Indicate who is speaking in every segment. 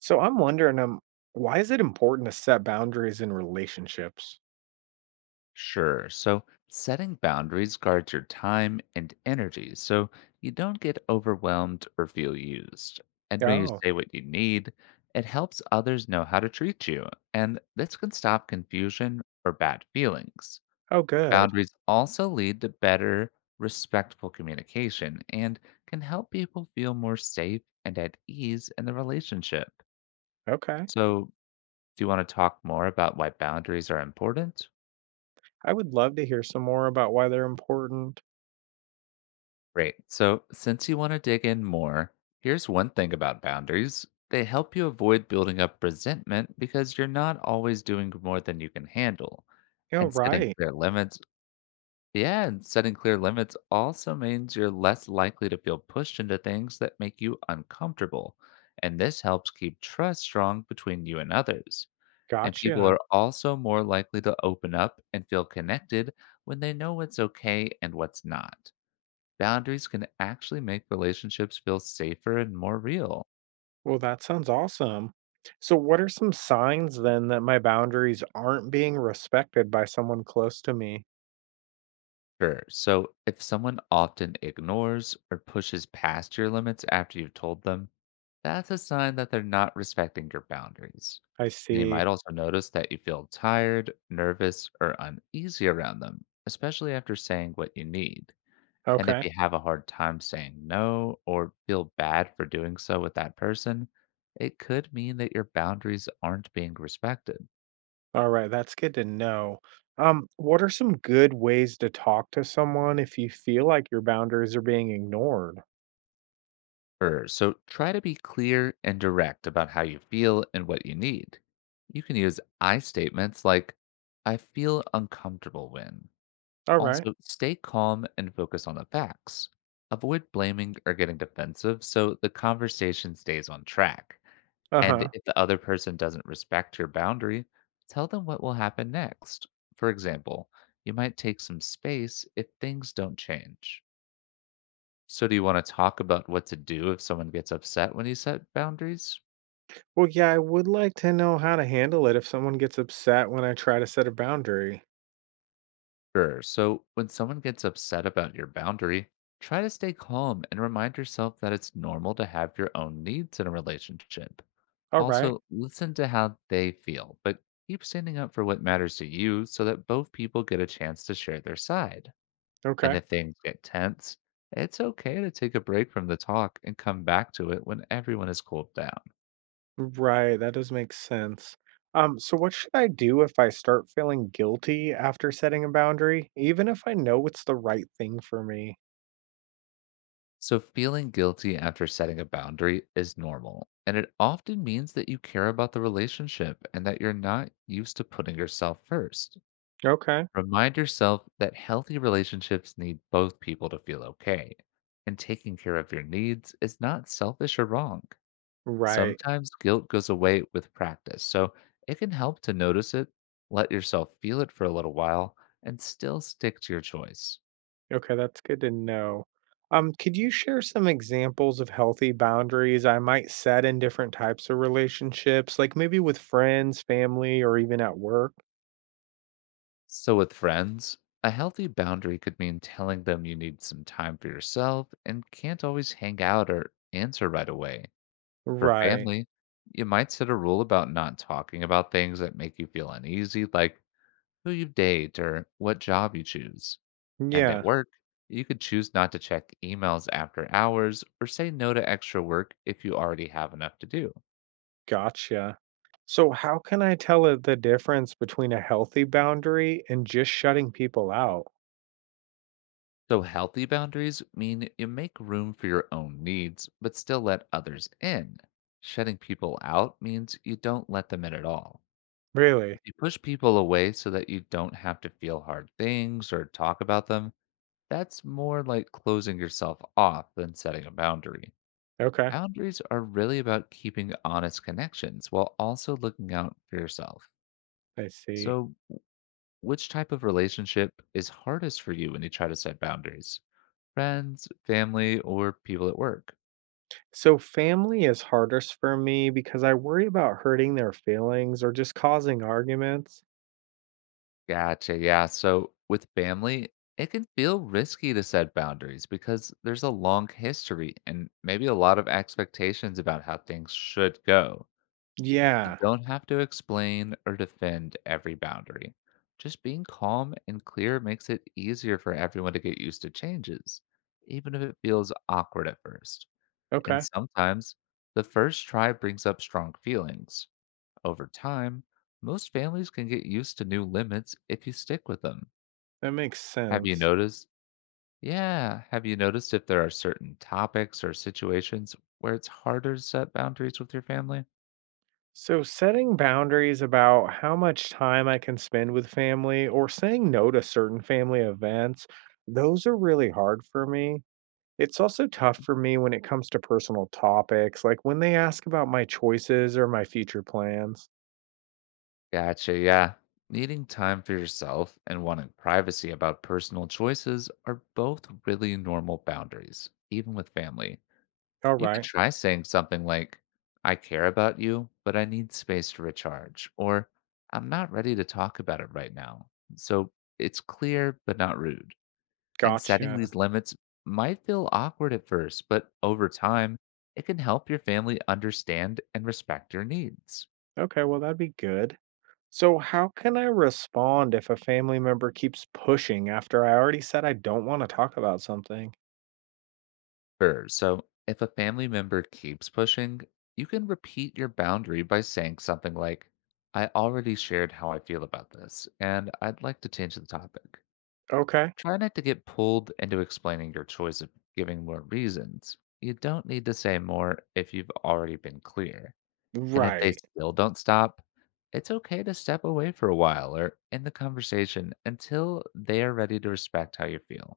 Speaker 1: So I'm wondering, why is it important to set boundaries in relationships?
Speaker 2: Sure. So, setting boundaries guards your time and energy so you don't get overwhelmed or feel used. And when you
Speaker 1: Oh.
Speaker 2: say what you need, it helps others know how to treat you. And this can stop confusion or bad feelings.
Speaker 1: Oh, good.
Speaker 2: Boundaries also lead to better, respectful communication and can help people feel more safe and at ease in the relationship.
Speaker 1: Okay.
Speaker 2: So, do you want to talk more about why boundaries are important?
Speaker 1: I would love to hear some more about why they're important.
Speaker 2: Great. So, since you want to dig in more, here's one thing about boundaries: they help you avoid building up resentment because you're not always doing more than you can handle.
Speaker 1: Oh,
Speaker 2: And setting
Speaker 1: right.
Speaker 2: clear limits, yeah, and setting clear limits also means you're less likely to feel pushed into things that make you uncomfortable. And this helps keep trust strong between you and others. And people
Speaker 1: Gotcha.
Speaker 2: are also more likely to open up and feel connected when they know what's okay and what's not. Boundaries can actually make relationships feel safer and more real.
Speaker 1: Well, that sounds awesome. So, what are some signs then that my boundaries aren't being respected by someone close to me?
Speaker 2: Sure. So, if someone often ignores or pushes past your limits after you've told them, that's a sign that they're not respecting your boundaries.
Speaker 1: I
Speaker 2: And you
Speaker 1: see.
Speaker 2: might also notice that you feel tired, nervous, or uneasy around them, especially after saying what you need. And if
Speaker 1: Okay.
Speaker 2: you have a hard time saying no or feel bad for doing so with that person, it could mean that your boundaries aren't being respected.
Speaker 1: All right. That's good to know. What are some good ways to talk to someone if you feel like your boundaries are being ignored?
Speaker 2: Sure. So try to be clear and direct about how you feel and what you need. You can use I statements like, "I feel uncomfortable when."
Speaker 1: All right.
Speaker 2: Also, stay calm and focus on the facts. Avoid blaming or getting defensive so the conversation stays on track.
Speaker 1: Uh
Speaker 2: And
Speaker 1: huh.
Speaker 2: if the other person doesn't respect your boundary, tell them what will happen next. For example, you might take some space if things don't change. So, do you want to talk about what to do if someone gets upset when you set boundaries?
Speaker 1: Well, yeah, I would like to know how to handle it if someone gets upset when I try to set a boundary.
Speaker 2: Sure. So, when someone gets upset about your boundary, try to stay calm and remind yourself that it's normal to have your own needs in a relationship.
Speaker 1: All right.
Speaker 2: Also, listen to how they feel, but keep standing up for what matters to you so that both people get a chance to share their side.
Speaker 1: Okay.
Speaker 2: And if things get tense, it's okay to take a break from the talk and come back to it when everyone has cooled down.
Speaker 1: Right. That does make sense. So what should I do if I start feeling guilty after setting a boundary, even if I know it's the right thing for me?
Speaker 2: So, feeling guilty after setting a boundary is normal, and it often means that you care about the relationship and that you're not used to putting yourself first.
Speaker 1: Okay.
Speaker 2: Remind yourself that healthy relationships need both people to feel okay, and taking care of your needs is not selfish or wrong.
Speaker 1: Right.
Speaker 2: Sometimes guilt goes away with practice, so it can help to notice it, let yourself feel it for a little while, and still stick to your choice.
Speaker 1: Okay, that's good to know. Could you share some examples of healthy boundaries I might set in different types of relationships, like maybe with friends, family, or even at work?
Speaker 2: So, with friends, a healthy boundary could mean telling them you need some time for yourself and can't always hang out or answer right away. For
Speaker 1: Right.
Speaker 2: family, you might set a rule about not talking about things that make you feel uneasy, like who you date or what job you choose. And at
Speaker 1: Yeah.
Speaker 2: work, you could choose not to check emails after hours or say no to extra work if you already have enough to do.
Speaker 1: Gotcha. So, how can I tell it the difference between a healthy boundary and just shutting people out?
Speaker 2: So, healthy boundaries mean you make room for your own needs, but still let others in. Shutting people out means you don't let them in at all.
Speaker 1: Really?
Speaker 2: If you push people away so that you don't have to feel hard things or talk about them, that's more like closing yourself off than setting a boundary.
Speaker 1: Okay,
Speaker 2: Boundaries are really about keeping honest connections while also looking out for yourself.
Speaker 1: I see.
Speaker 2: So, which type of relationship is hardest for you when you try to set boundaries? Friends, family, or people at work?
Speaker 1: So, family is hardest for me because I worry about hurting their feelings or just causing arguments.
Speaker 2: Gotcha. Yeah. So with family, it can feel risky to set boundaries because there's a long history and maybe a lot of expectations about how things should go. You
Speaker 1: Yeah,
Speaker 2: don't have to explain or defend every boundary. Just being calm and clear makes it easier for everyone to get used to changes, even if it feels awkward at first. And
Speaker 1: okay,
Speaker 2: sometimes the first try brings up strong feelings. Over time, most families can get used to new limits if you stick with them.
Speaker 1: that makes
Speaker 2: Have you
Speaker 1: sense.
Speaker 2: noticed? Yeah, have you noticed if there are certain topics or situations where it's harder to set boundaries with your family?
Speaker 1: So, setting boundaries about how much time I can spend with family or saying no to certain family events, those are really hard for me. It's also tough for me when it comes to personal topics, like when they ask about my choices or my future plans.
Speaker 2: Gotcha, yeah. Needing time for yourself and wanting privacy about personal choices are both really normal boundaries, even with family.
Speaker 1: All
Speaker 2: You could
Speaker 1: right,
Speaker 2: try saying something like, "I care about you, but I need space to recharge," or "I'm not ready to talk about it right now." So it's clear, but not rude. And setting these
Speaker 1: gotcha.
Speaker 2: limits might feel awkward at first, but over time, it can help your family understand and respect your needs.
Speaker 1: Okay, well, that'd be good. So, how can I respond if a family member keeps pushing after I already said I don't want to talk about something?
Speaker 2: Sure. So if a family member keeps pushing, you can repeat your boundary by saying something like, "I already shared how I feel about this, and I'd like to change the topic."
Speaker 1: Okay,
Speaker 2: Try not to get pulled into explaining your choice of giving more reasons. You don't need to say more if you've already been clear. And if they
Speaker 1: right.
Speaker 2: still don't stop, it's okay to step away for a while or end the conversation until they are ready to respect how you feel.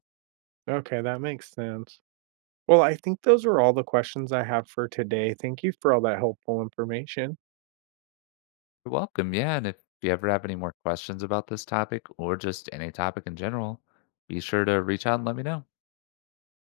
Speaker 1: Okay, that makes sense. Well, I think those are all the questions I have for today. Thank you for all that helpful information.
Speaker 2: You're welcome, yeah. And if you ever have any more questions about this topic or just any topic in general, be sure to reach out and let me know.